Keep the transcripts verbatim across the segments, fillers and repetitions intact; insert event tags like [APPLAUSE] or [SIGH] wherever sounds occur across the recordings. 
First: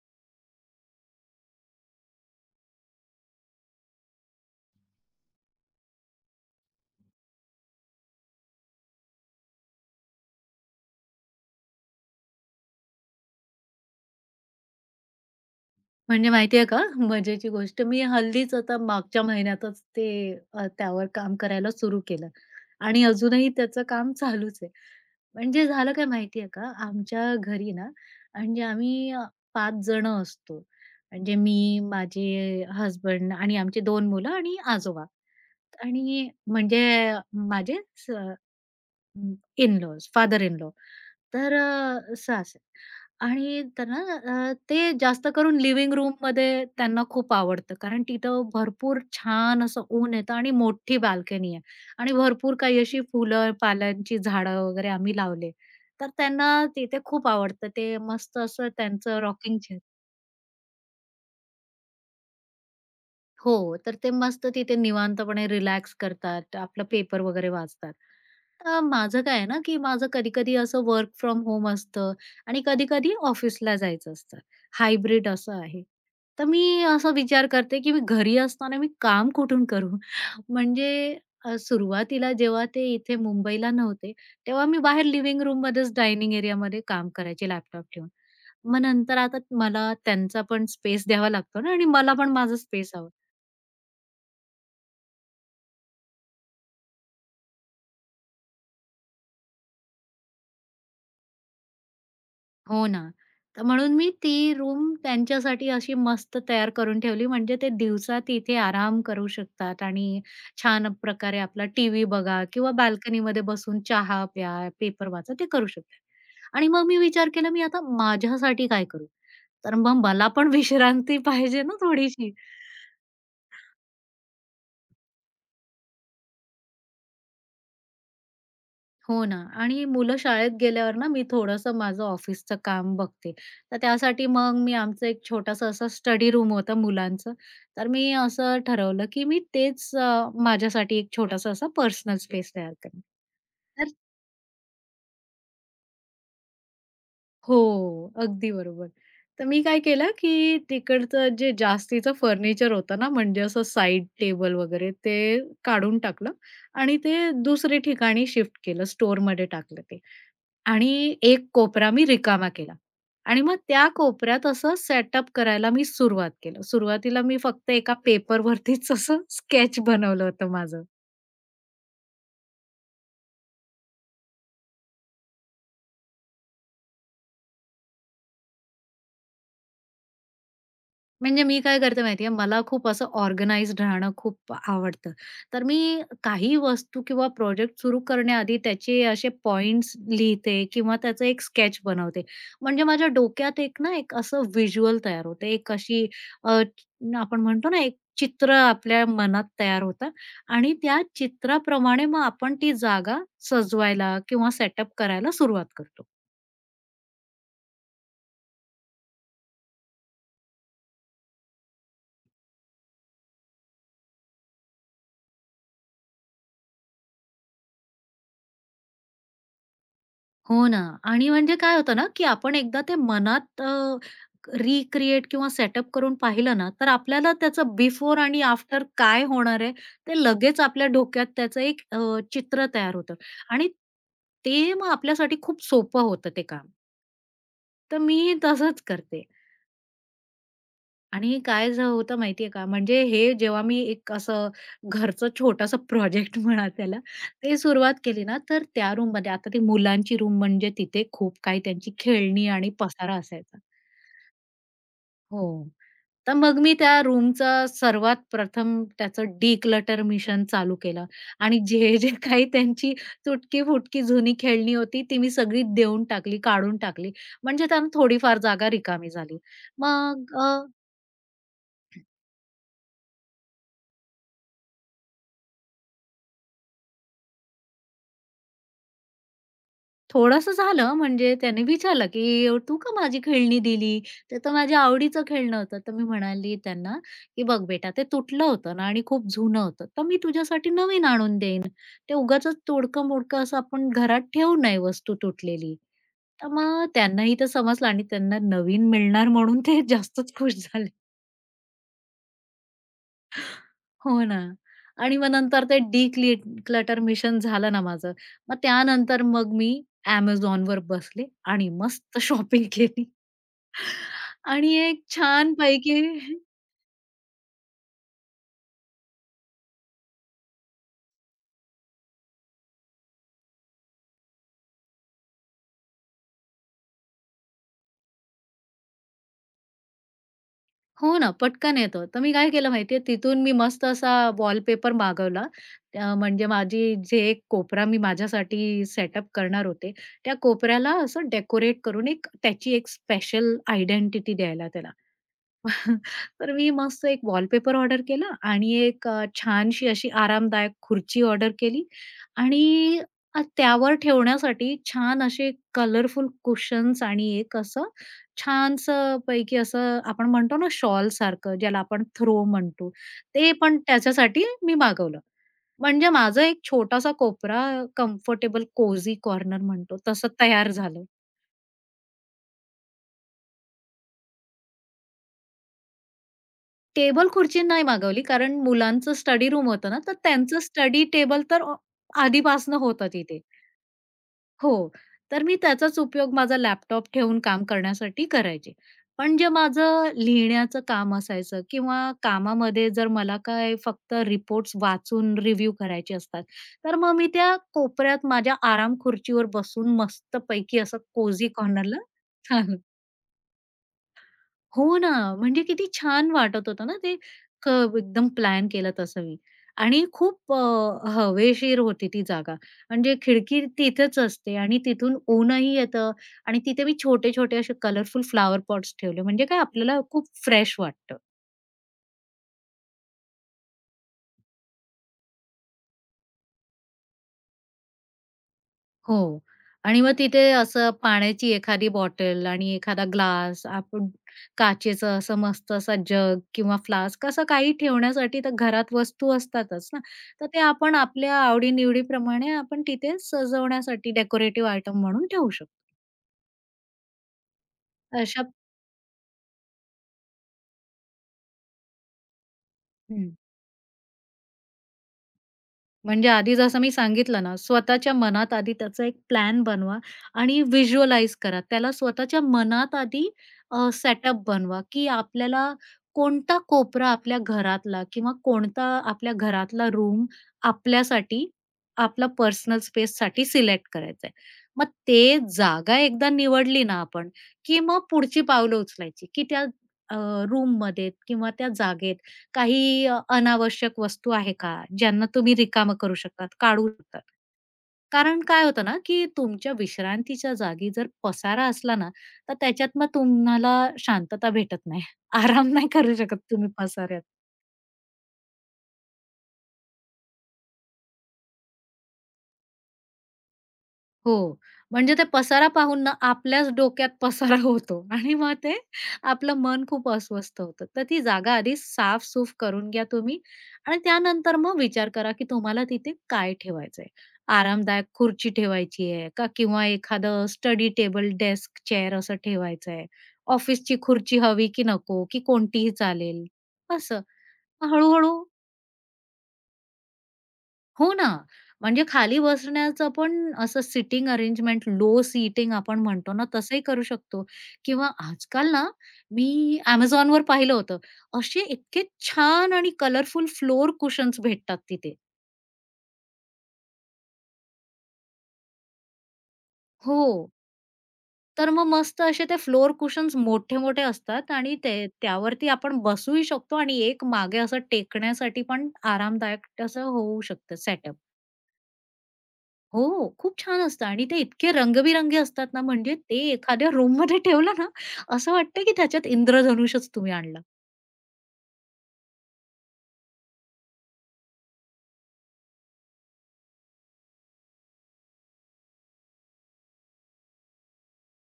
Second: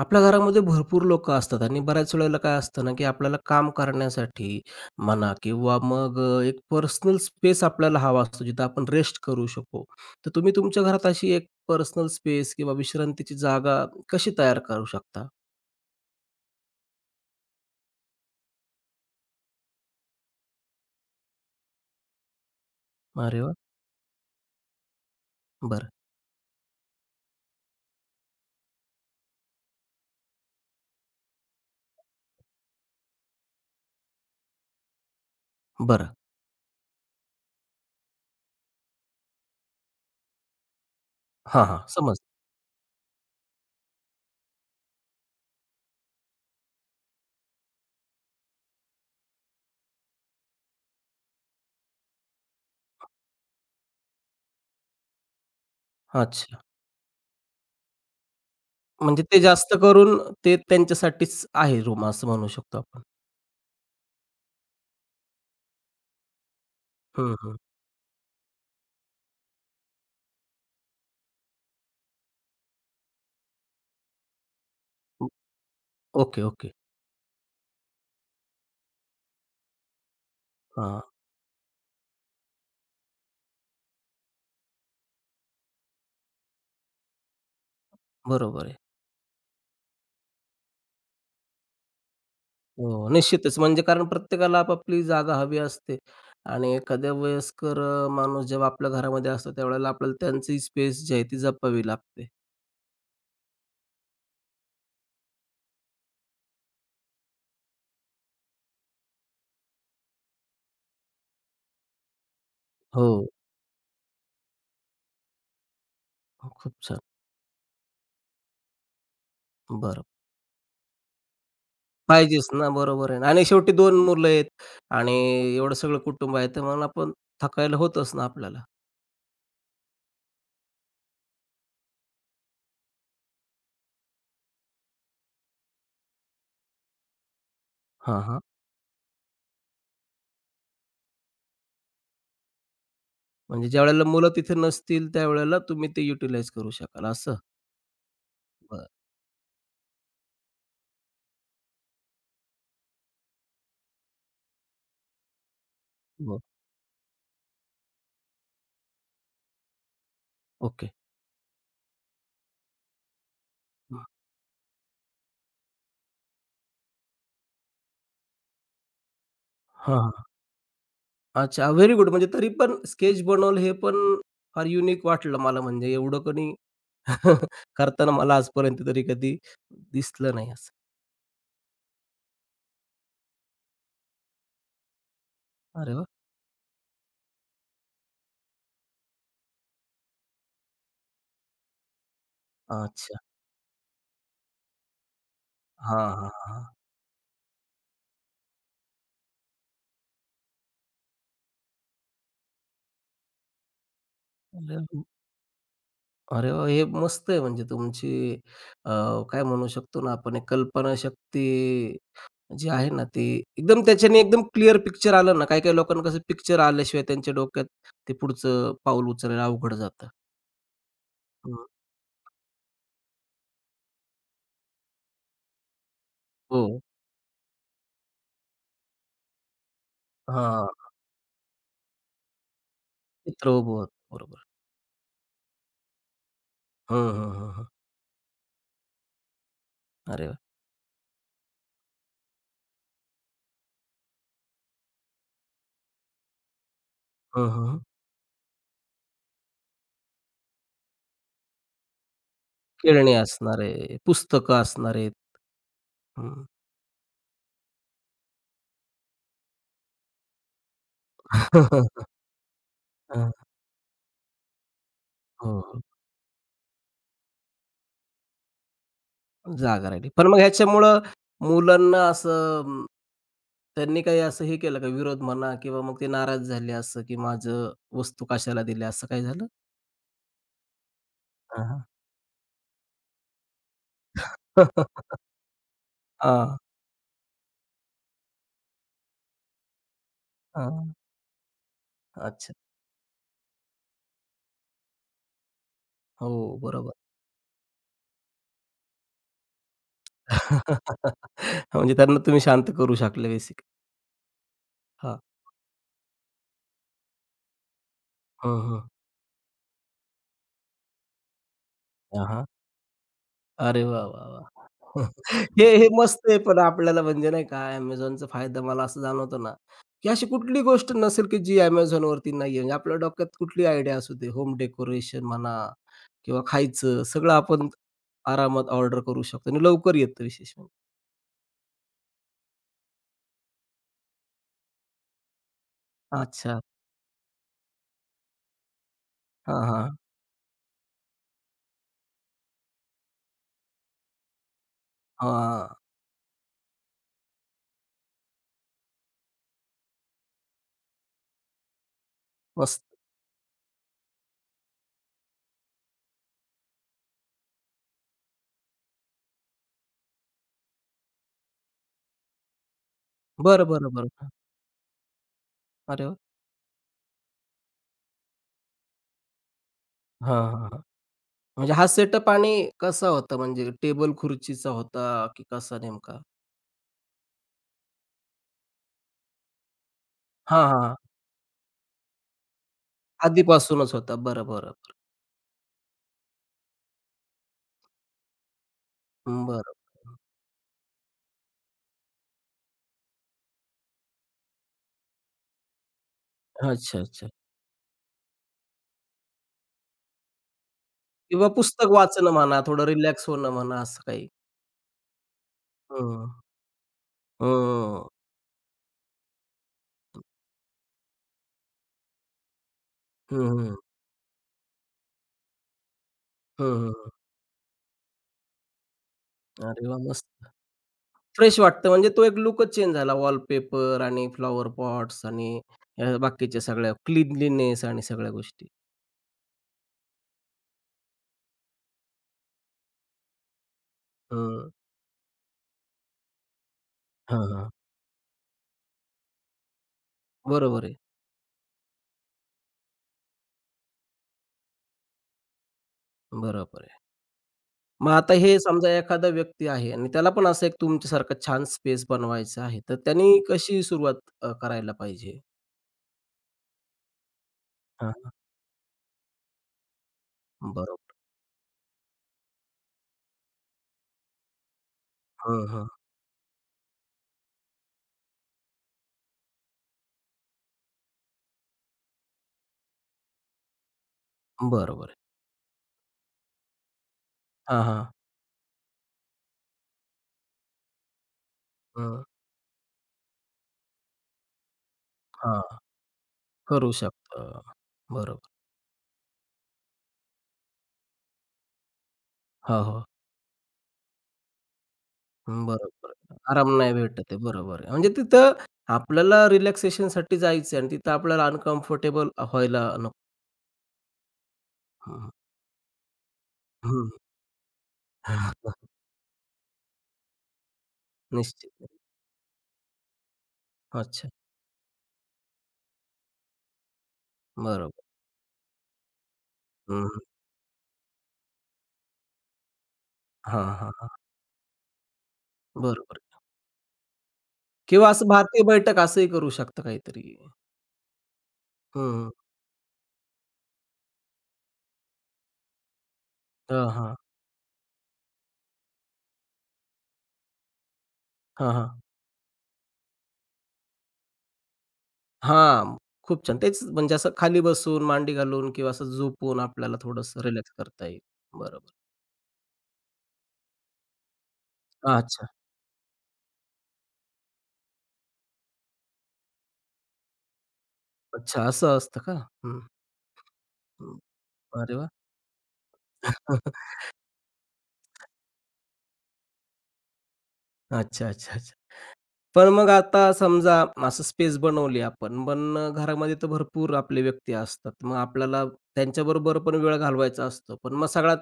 आपल्या घरामध्ये भरपूर लोकं असतात आणि बऱ्याच वेळेला काय असतं ना, की आपल्याला काम करण्यासाठी म्हणा किंवा मग अ, एक पर्सनल स्पेस आपल्याला हवा असतो, जिथं आपण रेस्ट करू शकू. तर तुम्ही तुमच्या घरात अशी एक पर्सनल स्पेस किंवा विश्रांतीची जागा कशी तयार करू शकता? म्हणजे माहिती आहे का, मजेची गोष्ट, मी हल्लीच आता मागच्या महिन्यातच ते अ, त्यावर काम करायला सुरू केलं आणि अरे अजूनही वाह! त्याचं काम चालूच आहे. म्हणजे बरं, झालं काय माहिती आहे का, आमच्या घरी ना म्हणजे आम्ही अ, पाच जणं असतो. म्हणजे मी, माझे हसबंड आणि आमची दोन मुलं आणि आजोबा बरं. आणि म्हणजे माझे इन-लॉज, फादर इन लॉ. तर हां, हां. अ, समज असं असेल आणि त्यांना अ, ते जास्त करून लिव्हिंग रूममध्ये त्यांना खूप आवडतं. कारण तिथं भरपूर छान असं ऊन येतं आणि मोठी बाल्कनी आहे आणि भरपूर काही अशी फुलं, पाल्यांची झाडं वगैरे आम्ही लावले. तर अच्छा. त्यांना तिथे खूप आवडतं. ते मस्त असं त्यांचं म्हणजे ते रॉकिंग जास्त चेअर. करून ते त्यांच्यासाठीच आहे रूम असं म्हणू शकतो आपण. हो, तर ते मस्त तिथे निवांतपणे रिलॅक्स करतात. आपलं पेपर हं, वगैरे हं. वाचतात. अ, माझं काय आहे ना, की माझं कधी-कधी असं वर्क फ्रॉम होम असतं आणि कधी-कधी ऑफिसला जायचं असतं. हायब्रिड असं आहे. ओके, तर ओके. मी असा विचार करते, की मी घरी असताना मी काम कुठून करू? [LAUGHS] म्हणजे हां, अ, सुरुवातीला जेव्हा ते इथे मुंबईला नव्हते, तेव्हा मी बाहेर लिव्हिंग रूममध्येच डायनिंग एरियामध्ये काम करायचे लॅपटॉप ठेवून. बरोबर आहे. मग नंतर आता मला त्यांचा पण स्पेस द्यावा लागतो ना आणि मला पण माझा स्पेस हवा. हो, निश्चितच. म्हणजे कारण प्रत्येकाला आपापली जागा हवी असते आणि एखाद्या वयस्कर अ, माणूस जेव्हा आपल्या घरामध्ये असतो, त्यावेळेला आपल्याला त्यांची स्पेस जी आहे ती जपावी लागते. हो ना. तर म्हणून मी ती रूम त्यांच्यासाठी अशी मस्त तयार करून ठेवली म्हणजे ते दिवसा तिथे आराम करू शकतात आणि छान प्रकारे आपला टीव्ही बघा किंवा हो, बाल्कनीमध्ये बसून चहा प्या, पेपर वाचा ते करू शकतात. आणि खूप मग मी छान. विचार केला मी आता माझ्यासाठी काय करू? तर मग बरं. मला पण विश्रांती पाहिजे ना थोडीशी. पाहिजेच ना, बरोबर आहे ना आणि शेवटी दोन मुलं आहेत आणि एवढं सगळं कुटुंब आहे, तर मग आपण थकायला होतच ना आपल्याला. हो ना आणि मुलं शाळेत गेल्यावर ना मी थोडंसं माझं ऑफिसचं काम बघते. तर त्यासाठी मग मी आमचं एक छोटासा असा स्टडी रूम होता मुलांचं. तर मी हां, हां. असं ठरवलं, की मी तेच अ, माझ्यासाठी एक छोटासा असा पर्सनल स्पेस तयार करेन. म्हणजे तर ज्यावेळेला मुलं तिथे नसतील, त्यावेळेला तुम्ही ते युटिलाइज करू शकाल असं? हो, अगदी बरं. बरोबर. तर मी काय केलं, की तिकडचं जे जास्तीचं फर्निचर होतं ना, म्हणजे असं साइड टेबल वगैरे ते काढून टाकलं हो, आणि ते दुसरे ठिकाणी शिफ्ट केलं, स्टोअरमध्ये टाकलं ते. ओके. आणि एक कोपरा मी रिकामा केला आणि मग त्या कोपऱ्यात असं सेटअप करायला मी सुरुवात केलं. सुरुवातीला मी फक्त एका पेपरवरतीच असं स्केच हां. बनवलं होतं माझं. अच्छा, व्हेरी गुड. म्हणजे तरी पण स्केच बनवलं हे पण फार युनिक वाटलं मला म्हणजे एवढं कोणी [LAUGHS] करताना मला आजपर्यंत तरी कधी दिसलं नाही असं. म्हणजे मी काय करते माहितीये, मला खूप असं ऑर्गनाइज्ड राहणं खूप आवडतं. तर अरे मी वाह! काही वस्तू किंवा प्रोजेक्ट सुरू करण्याआधी त्याचे असे पॉइंट्स लिहिते किंवा त्याचं एक स्केच बनवते. म्हणजे माझ्या अच्छा. डोक्यात एक ना एक असं व्हिज्युअल तयार होते. एक हां, अशी हां, अ, हां. न- आपण म्हणतो ना एक चित्र आपल्या मनात तयार होतं आणि त्या चित्राप्रमाणे मग आपण ती जागा सजवायला किंवा अरे सेटअप वाह! करायला सुरुवात करतो. अरे वाह! हे मस्त आहे म्हणजे तुमची अ, काय म्हणू शकतो ना आपण एक कल्पनाशक्ती जी आहे ना ती एकदम त्याच्याने एकदम क्लिअर पिक्चर आलं ना, काही-काही लोकांना कसं पिक्चर आल्याशिवाय त्यांच्या डोक्यात ते पुढचं पाऊल उचलायला अवघड जातं. हो ना आणि हं. म्हणजे काय होतं ना, की आपण एकदा ते मनात अ, रिक्रिएट किंवा सेटअप करून पाहिलं हो. ना, तर आपल्याला त्याचं बिफोर आणि आफ्टर काय होणार आहे, ते लगेच हां. आपल्या डोक्यात त्याचं एक अ, चित्र तयार होतं चित्र आणि उभं होतं. बरोबर. ते मग आपल्यासाठी खूप सोपं होतं ते काम. हां, हां, हां, हां. तर मी तसंच करते. अरे वाह! आणि काय झ होतं माहितीये का, म्हणजे हे जेव्हा मी एक असं घरचं छोटंसं प्रोजेक्ट [LAUGHS] म्हणा त्याला, हां, ते हां, हां. सुरुवात केली ना, तर त्या रूममध्ये आता ती मुलांची रूम म्हणजे तिथे खूप काही त्यांची खेळणी आणि खेळणी पसारा असायचा. असणार आहे, पुस्तकं असणार आहेत. हो. तर हं. मग मी त्या रूमचं सर्वात प्रथम त्याचं डिक्लटर मिशन चालू केलं आणि जे, जे [LAUGHS] [LAUGHS] काही त्यांची अ, तुटकी-फुटकी जुनी खेळणी होती, ती मी हो, सगळी हो. देऊन टाकली, काढून टाकली. म्हणजे त्यांना थोडीफार जागा रिकामी झाली. जागा राहिली. पण मग मग ह्याच्यामुळं मुलांना असं अं, त्यांनी काही असं हे केलं का विरोध म्हणा किंवा मग ते नाराज झाले असं, की माझं वस्तू कशाला दिल्या असं काही झालं? थोडंसं झालं म्हणजे त्याने हां, हां. विचारलं, की "तू का माझी खेळणी दिली? ते तर माझ्या [LAUGHS] आवडीचं खेळणं होतं." तर मी म्हणाली हां, त्यांना, की "बघ बेटा ते तुटलं होतं ना आणि खूप जुनं होतं, तर मी तुझ्यासाठी हां. नवीन आणून देईन. ते अच्छा. उगाचच तोडकं-मोडकं असं आपण घरात ठेवू नये वस्तू तुटलेली." तर हो, मग बरोबर. त्यांनाही ते समजलं आणि त्यांना नवीन मिळणार म्हणून ते जास्तच खुश झाले. [LAUGHS] म्हणजे त्यांना तुम्ही शांत करू शकले बेसिकली. हो ना. आणि हां. मग नंतर ते डी क्लटर मिशन झालं ना माझं. मग हां, हां. त्यानंतर मग मी Amazonवर बसले आणि मस्त [LAUGHS] हां, हां. शॉपिंग केली अरे वाह, वाह, आणि एक वाह! [LAUGHS] हे हे छानपैकी. मस्त आहे पण आपल्याला म्हणजे नाही का Amazonचा फायदा मला असं जाणवतो ना, की अशी कुठली गोष्ट नसेल की जी Amazonवरती नाहीये. म्हणजे आपल्या डोक्यात कुठली आयडिया असू दे, होम डेकोरेशन म्हणा किंवा खायचं सगळं आपण आरामात ऑर्डर करू शकतो आणि लवकर येतं विशेष म्हणजे. हो ना, पटकन येतं. तर मी काय केलं माहितीये, तिथून मी मस्त असा वॉलपेपर मागवला. अ, म्हणजे अच्छा. माझी जे एक कोपरा मी माझ्यासाठी सेटअप हां, करणार होते, हां. त्या कोपऱ्याला असं डेकोरेट करून एक त्याची एक स्पेशल आयडेंटिटी द्यायला त्याला. हां. [LAUGHS] तर मी मस्त एक वॉलपेपर ऑर्डर केला आणि एक अ, छानशी अशी आरामदायक खुर्ची ऑर्डर केली मस्त. आणि अ, त्यावर ठेवण्यासाठी छान असे कलरफुल कुशन्स आणि एक असं छानसं पैकी असं आपण म्हणतो ना शॉल सारखं ज्याला आपण थ्रो म्हणतो, ते बरं, पण बरं, बरं. त्याच्यासाठी मी मागवलं. अरे म्हणजे वाह! माझा एक छोटासा कोपरा कम्फर्टेबल कोझी कॉर्नर म्हणतो तसं हां, हां, तयार हां. झालं. म्हणजे हा सेटअप आणि कसा होता म्हणजे टेबल खुर्चीचा होता की कसा नेमका? टेबल खुर्ची नाही मागवली, कारण मुलांचं स्टडी रूम होतं ना, तर त्यांचं हां, हां, स्टडी टेबल तर अ, आधीपासनं होतं तिथे. आधीपासूनच होता. बरं, बरं. हो, तर मी त्याचाच उपयोग माझा लॅपटॉप ठेवून काम करण्यासाठी करायचे. पण बरं, जे बरं. माझं लिहिण्याचं काम असायचं किंवा कामामध्ये जर मला काय फक्त रिपोर्ट्स वाचून रिव्ह्यू करायचे असतात, तर अच्छा, मग मी अच्छा. त्या कोपऱ्यात माझ्या आराम खुर्चीवर बसून मस्तपैकी असं किंवा कोझी पुस्तक कॉर्नरला. वाचणं म्हणा, थोडं रिलॅक्स होणं म्हणा, असं काही. हो ना, म्हणजे किती हं. छान वाटत होतं ना ते, क हं. एकदम प्लॅन केलं तसं मी आणि खूप अ, हवेशीर होती ती जागा. म्हणजे हं, खिडकी हं. तिथेच असते आणि तिथून ऊनही येतं आणि तिथे हं, मी छोटे-छोटे असे कलरफुल फ्लावर पॉट्स ठेवले म्हणजे काय अरे वाह! आपल्याला खूप मस्त. फ्रेश वाटतं. फ्रेश वाटतं म्हणजे तो एक लूकच चेंज झाला. वॉलपेपर आणि फ्लॉवर पॉट्स आणि अ, बाकीच्या सगळ्या क्लीनलीनेस आणि सगळ्या गोष्टी. हो. आणि मग तिथे असं पाण्याची एखादी बॉटल आणि एखादा ग्लास, आपण हं. काचेचं असं मस्त असा जग किंवा फ्लास्क हां, असं हां. काही ठेवण्यासाठी तर घरात वस्तू असतातच ना. तर ते बरोबर आपण आहे. आपल्या आवडी-निवडीप्रमाणे आपण तिथे सजवण्यासाठी डेकोरेटिव्ह आयटम म्हणून ठेवू शकतो. बरोबर आहे. मग आता अशा हे समजा एखादा व्यक्ती आहे आणि त्याला पण असं एक तुमच्यासारखं छान स्पेस बनवायचं आहे, तर हं. त्यांनी कशी सुरुवात अ, करायला पाहिजे? म्हणजे आधी जसं मी सांगितलं ना, स्वतःच्या हां, मनात आधी त्याचा एक प्लॅन बनवा आणि बरोबर. व्हिज्युअलाइज करा. त्याला स्वतःच्या मनात आधी अ, सेटअप बनवा, की हं, आपल्याला हं. कोणता कोपरा आपल्या घरातला किंवा कोणता आपल्या घरातला रूम आपल्यासाठी, आपला पर्सनल स्पेससाठी सिलेक्ट करायचा आहे. मग बरोबर आहे. ते जागा एकदा निवडली ना आपण, की हां, मग हां. पुढची पावलं उचलायची, की त्या अ, रूममध्ये किंवा त्या जागेत हं. काही अ, अनावश्यक वस्तू आहे का, ज्यांना तुम्ही हां, रिकामं करू शकतात, काढू करू शकतात? शकतो. कारण बरोबर. काय होतं ना, की तुमच्या विश्रांतीच्या जागी जर पसारा असला ना, तर हो, त्याच्यात हो. मग तुम्हाला शांतता भेटत नाही. [LAUGHS] हं, आराम नाही बरोबर. करू आहे. शकत तुम्ही आराम नाही भेटत पसाऱ्यात. आहे. बरोबर आहे. म्हणजे तिथं आपल्याला रिलॅक्सेशनसाठी जायचं आहे आणि तिथं आपल्याला अनकम्फर्टेबल व्हायला नको. हो. म्हणजे ते हं, पसारा पाहून ना आपल्याच हं. डोक्यात पसारा होतो आणि मग ते [LAUGHS] आपलं मन खूप अस्वस्थ होतं. तर ती जागा आधी निश्चित. साफ-सूफ करून घ्या तुम्ही आणि अच्छा. त्यानंतर मग विचार करा, की तुम्हाला तिथे काय ठेवायचंय. बरोबर. आरामदायक खुर्ची ठेवायची आहे का किंवा हं, हं. एखादं स्टडी टेबल, डेस्क, चेअर असं ठेवायचं आहे. हां, हां, ऑफिसची हां. खुर्ची हवी की नको की कोणतीही बरोबर. चालेल असं. मग किंवा हळू. असं भारतीय बैठक असंही करू शकता काहीतरी. हो ना. म्हणजे हं. खाली बसण्याचं पण असं सिटिंग अरेंजमेंट, लो सीटिंग आपण म्हणतो ना, तसंही हां, करू हां. शकतो किंवा आजकाल ना, मी Amazonवर पाहिलं होतं. असे हां, हां. इतके छान आणि कलरफुल फ्लोर कुशन्स भेटतात तिथे. हां, खूप छान. तेच म्हणजे असं खाली बसून, मांडी घालून किंवा असं झोपून आपल्याला हो. थोडंसं रिलॅक्स करता येईल. तर मग बरोबर. मस्त असे ते फ्लोर कुशन्स मोठे-मोठे असतात आणि ते अच्छा. त्यावरती आपण बसूही शकतो आणि एक मागे असं टेकण्यासाठी पण आरामदायक असं होऊ शकतं सेटअप. अच्छा, असं असतं का? हं, हो, खूप छान असतं हं. आणि ते इतके अरे वाह! रंगबिरंगी असतात ना, म्हणजे ते एखाद्या [LAUGHS] रूममध्ये ठेवलं ना, असं वाटतं की त्याच्यात इंद्रधनुष्यच तुम्ही आणलं. अच्छा, अच्छा, अच्छा. पण मग आता समजा असं स्पेस बनवली आपण, पण अ, घरामध्ये तर भरपूर आपले व्यक्ती असतात. मग आपल्याला त्यांच्याबरोबर पण वेळ घालवायचा असतो. पण मग सगळ्यात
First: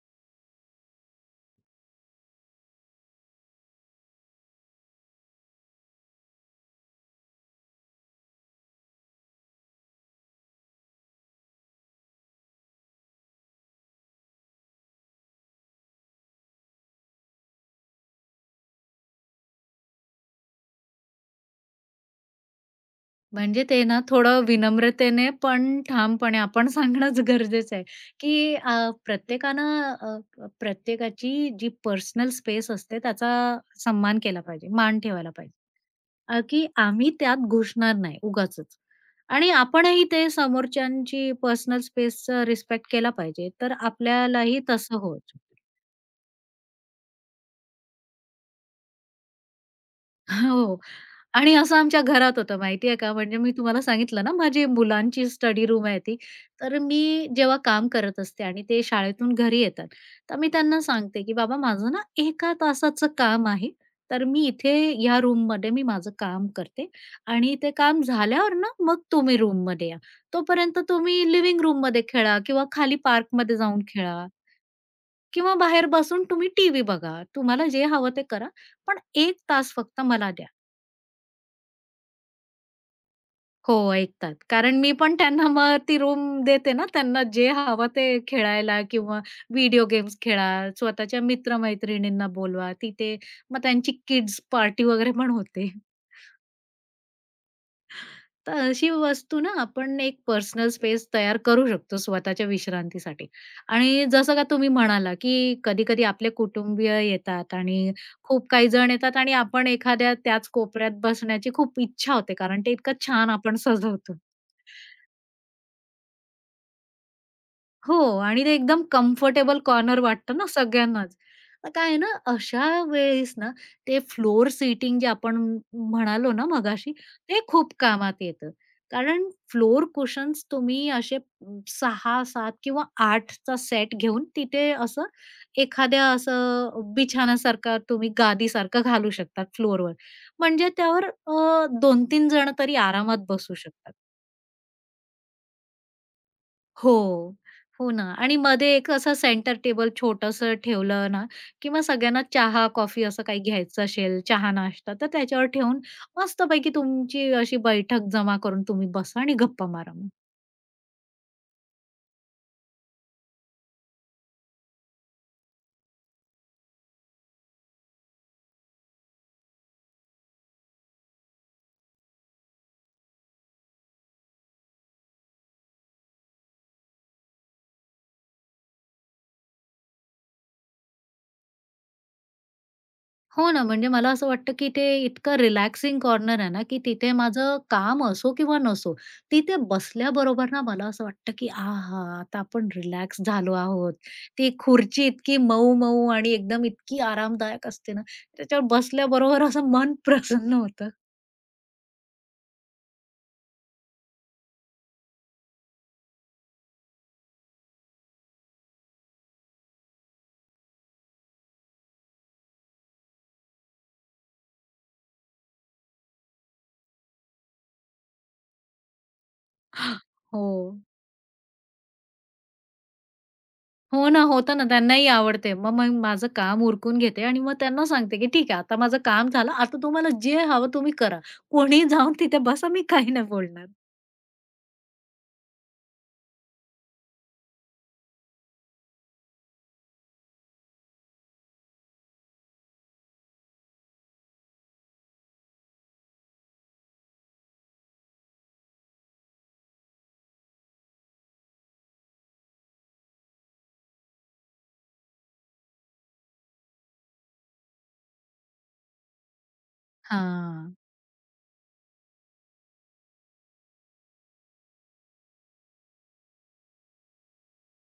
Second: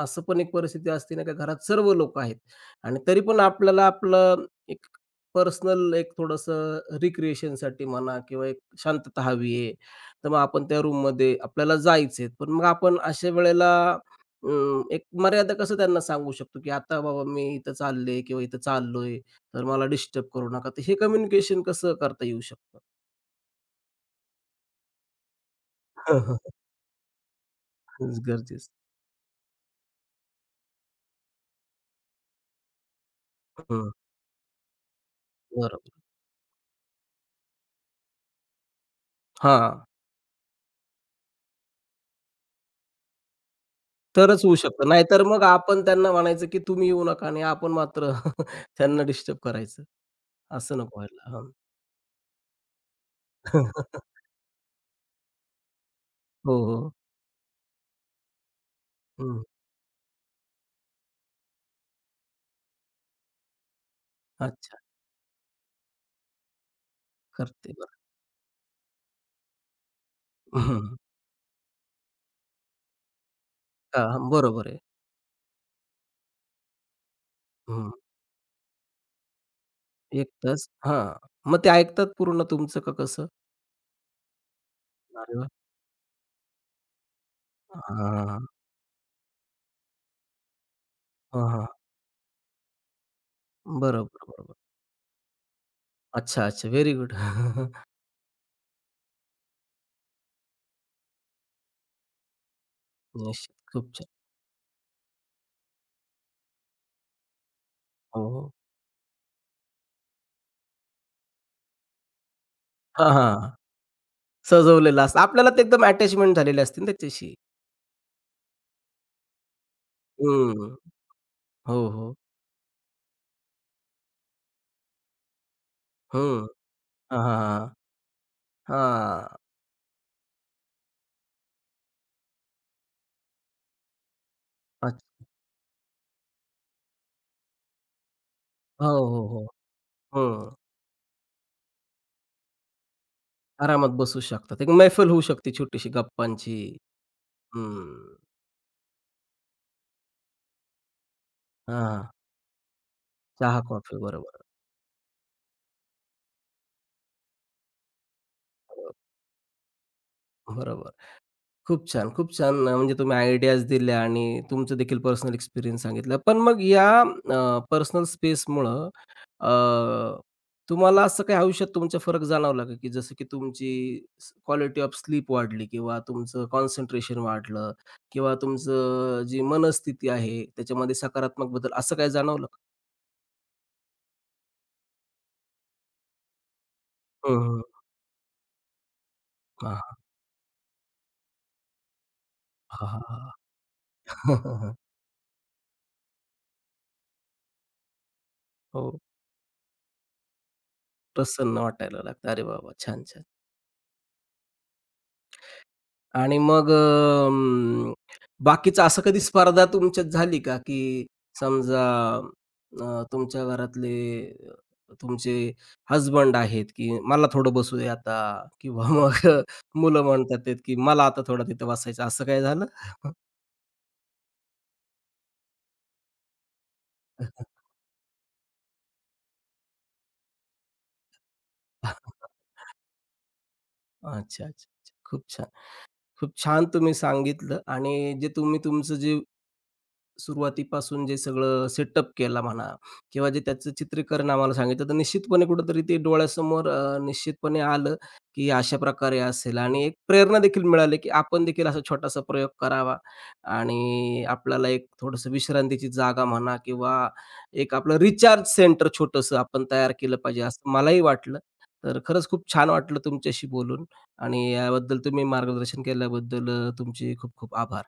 असं पण एक परिस्थिती असते ना, की घरात सर्व लोक आहेत आणि तरी पण आपल्याला आपलं एक पर्सनल एक थोडंसं रिक्रिएशनसाठी म्हणा किंवा एक शांतता हवी आहे. तर मग आपण त्या रूममध्ये आपल्याला जायचंय. पण मग आपण अशा वेळेला अं, एक मर्यादा कसं त्यांना सांगू शकतो, की आता बाबा मी इथं चालले किंवा इथं चाललोय तर मला डिस्टर्ब करू नका. तर हे कम्युनिकेशन कसं करता येऊ शकतं? म्हणजे ते ना थोडं विनम्रतेने पण हां, ठामपणे हां. आपण सांगणंच गरजेचं आहे, हेच की गरजेचं. अ, प्रत्येकानं अ, प्रत्येकाची जी पर्सनल स्पेस असते त्याचा हं. सन्मान केला पाहिजे, मान ठेवायला पाहिजे. बरोबर. अ, की आम्ही त्यात घुसणार नाही उगाचच आणि हां, आपणही ते समोरच्यांची पर्सनल स्पेसचा रिस्पेक्ट केला पाहिजे, तर तरच होऊ आपल्यालाही शकतं. तसं नाहीतर होतं. मग आपण त्यांना म्हणायचं, की तुम्ही येऊ नका आणि आपण मात्र [LAUGHS] त्यांना डिस्टर्ब करायचं. हो. असं नको व्हायला. हां. आणि असं आमच्या घरात होतं माहिती का, म्हणजे मी तुम्हाला [LAUGHS] सांगितलं ना, माझी मुलांची स्टडी रूम आहे ती. हो, तर हो. मी जेव्हा काम करत असते आणि ते शाळेतून हं. घरी येतात, तर मी त्यांना सांगते, की "बाबा माझं ना एक तासाचं काम आहे, तर मी इथे अच्छा. या रूममध्ये मी माझं काम करते आणि ते करते बरं. काम झाल्यावर ना, मग तुम्ही रूममध्ये या. तोपर्यंत हं. तुम्ही लिव्हिंग रूममध्ये खेळा किंवा खाली पार्कमध्ये जाऊन खेळा हां, बरोबर आहे. किंवा बाहेर बसून तुम्ही टीव्ही बघा. तुम्हाला जे हं. हवं ते करा, पण एक तास फक्त एक मला द्या." तास हां. मग ते ऐकतात पूर्ण तुमचं का कसं? हो, ऐकतात. कारण मी पण अरे त्यांना वाह! मग ती रूम देते ना, त्यांना जे हवं ते हां, खेळायला किंवा व्हिडिओ गेम्स खेळा, स्वतःच्या हां, हां. मित्र-मैत्रिणींना बोलवा तिथे. मग त्यांची बरोबर, किड्स बरोबर. पार्टी वगैरे पण होते. अच्छा, अच्छा. Very good. [LAUGHS] तर अशी वस्तू ना, आपण एक पर्सनल स्पेस तयार करू शकतो स्वतःच्या विश्रांतीसाठी. निश्चित. खूप आणि छान. जसं का तुम्ही म्हणाला, की कधी-कधी आपले कुटुंबीय येतात आणि हो, खूप हो. काही जण येतात आणि आपण एखाद्या त्याच कोपऱ्यात बसण्याची खूप इच्छा होते, कारण ते इतकं हां, छान हां. आपण सजवतो. सजवलेलं असतं. आपल्याला ते एकदम अटॅचमेंट झालेले असतील ना त्याच्याशी. हो आणि ते एकदम कम्फर्टेबल कॉर्नर वाटतं ना हं. सगळ्यांनाच. मग हो, काय आहे ना, हो. अशा वेळेस ना ते फ्लोर सीटिंग जे आपण म्हणालो ना हं. मगाशी, हां, हां, ते हां. खूप कामात येतं. कारण हां. फ्लोर कुशन्स तुम्ही असे सहा, सात किंवा आठ चा सेट घेऊन तिथे असं अच्छा. एखाद्या असं बिछाण्यासारखा तुम्ही गादीसारखं हो, घालू हो, हो. शकतात फ्लोरवर. हं. म्हणजे त्यावर अ, दोन तीन जण तरी आरामात बसू आरामात शकतात. बसू शकतात. एक मैफल होऊ शकते छोटीशी गप्पांची. हो. हो हं. ना आणि मध्ये एक असं सेंटर टेबल छोटंसं ठेवलं ना, की मग हां. सगळ्यांना चहा, कॉफी असं काही चहा, घ्यायचं कॉफी. असेल, बरोबर. चहा-नाश्ता, तर त्याच्यावर ठेवून मस्तपैकी तुमची अशी बैठक जमा करून तुम्ही बसा आणि गप्पा मारा मग. बरोबर. खूप छान, खूप छान अ, म्हणजे तुम्ही आयडियाज दिल्या आणि तुमचं देखील पर्सनल एक्सपिरियन्स सांगितला. पण मग या पर्सनल स्पेसमुळं तुम्हाला असं काही आयुष्यात तुमच्या फरक जाणवला का? की जसं की तुमची स क्वालिटी ऑफ स्लीप वाढली किंवा तुमचं कॉन्सन्ट्रेशन वाढलं किंवा तुमचं जी मनस्थिती आहे त्याच्यामध्ये सकारात्मक बदल असं काही जाणवलं का? हो ना, म्हणजे मला असं वाटतं, की ते इतकं रिलॅक्सिंग कॉर्नर आहे ना, की तिथे हं, माझं हं. काम असो किंवा नसो, तिथे हां, बसल्याबरोबर ना मला असं वाटतं, की आहा! आता आपण हां, रिलॅक्स झालो आहोत. हां, हां. ती [LAUGHS] खुर्ची इतकी मऊ-मऊ आणि एकदम इतकी आरामदायक असते ना, त्याच्यावर हो, बसल्याबरोबर असं मन प्रसन्न होतं. प्रसन्न वाटायला लागतं. अरे वाह, छान, छान. आणि मग अं, बाकीचं असं कधी स्पर्धा तुमच्यात झाली का, की समजा अ, तुमच्या घरातले अ, तुमचे हसबंड आहेत, की "मला थोडं बसू दे आता" किंवा मग [LAUGHS] मुलं म्हणतात हो. आहेत, की "मला आता थोडं तिथं बसायचं." असं काय झालं? हो ना, होतं ना, त्यांनाही आवडते. मग मग माझं काम उरकून घेते आणि मग त्यांना सांगते, की "ठीक आहे, आता माझं काम झालं. आता तुम्हाला जे हवं तुम्ही करा. कोणीही जाऊन तिथे [LAUGHS] बसा, मी काही नाही बोलणार." अच्छा, अच्छा, अच्छा. खूप छान. खूप छान तुम्ही सांगितलं आणि जे तुम्ही तुमचं जे सुरुवातीपासून जे सगळं सेटअप केला म्हणा किंवा जे त्याचं चित्रीकरण आम्हाला सांगितलं, तर निश्चितपणे कुठेतरी ते डोळ्यासमोर अ, निश्चितपणे आलं, की अशा प्रकारे असेल आणि एक प्रेरणा देखील मिळाली, की आपण देखील असा छोटासा प्रयोग करावा आणि आपल्याला एक थोडंसं विश्रांतीची जागा म्हणा किंवा एक आपलं रिचार्ज सेंटर छोटंसं आपण तयार केलं पाहिजे, असं हां. मलाही वाटलं. तर खरंच खूप छान वाटलं तुमच्याशी बोलून आणि याबद्दल तुम्ही मार्गदर्शन केल्याबद्दल अ, तुमचे खूप खूप आभार.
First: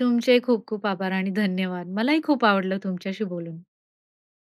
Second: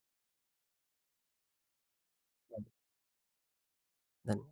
तुमचे खूप खूप आभार आणि धन्यवाद. मलाही खूप आवडलं तुमच्याशी बोलून. धन्यवाद.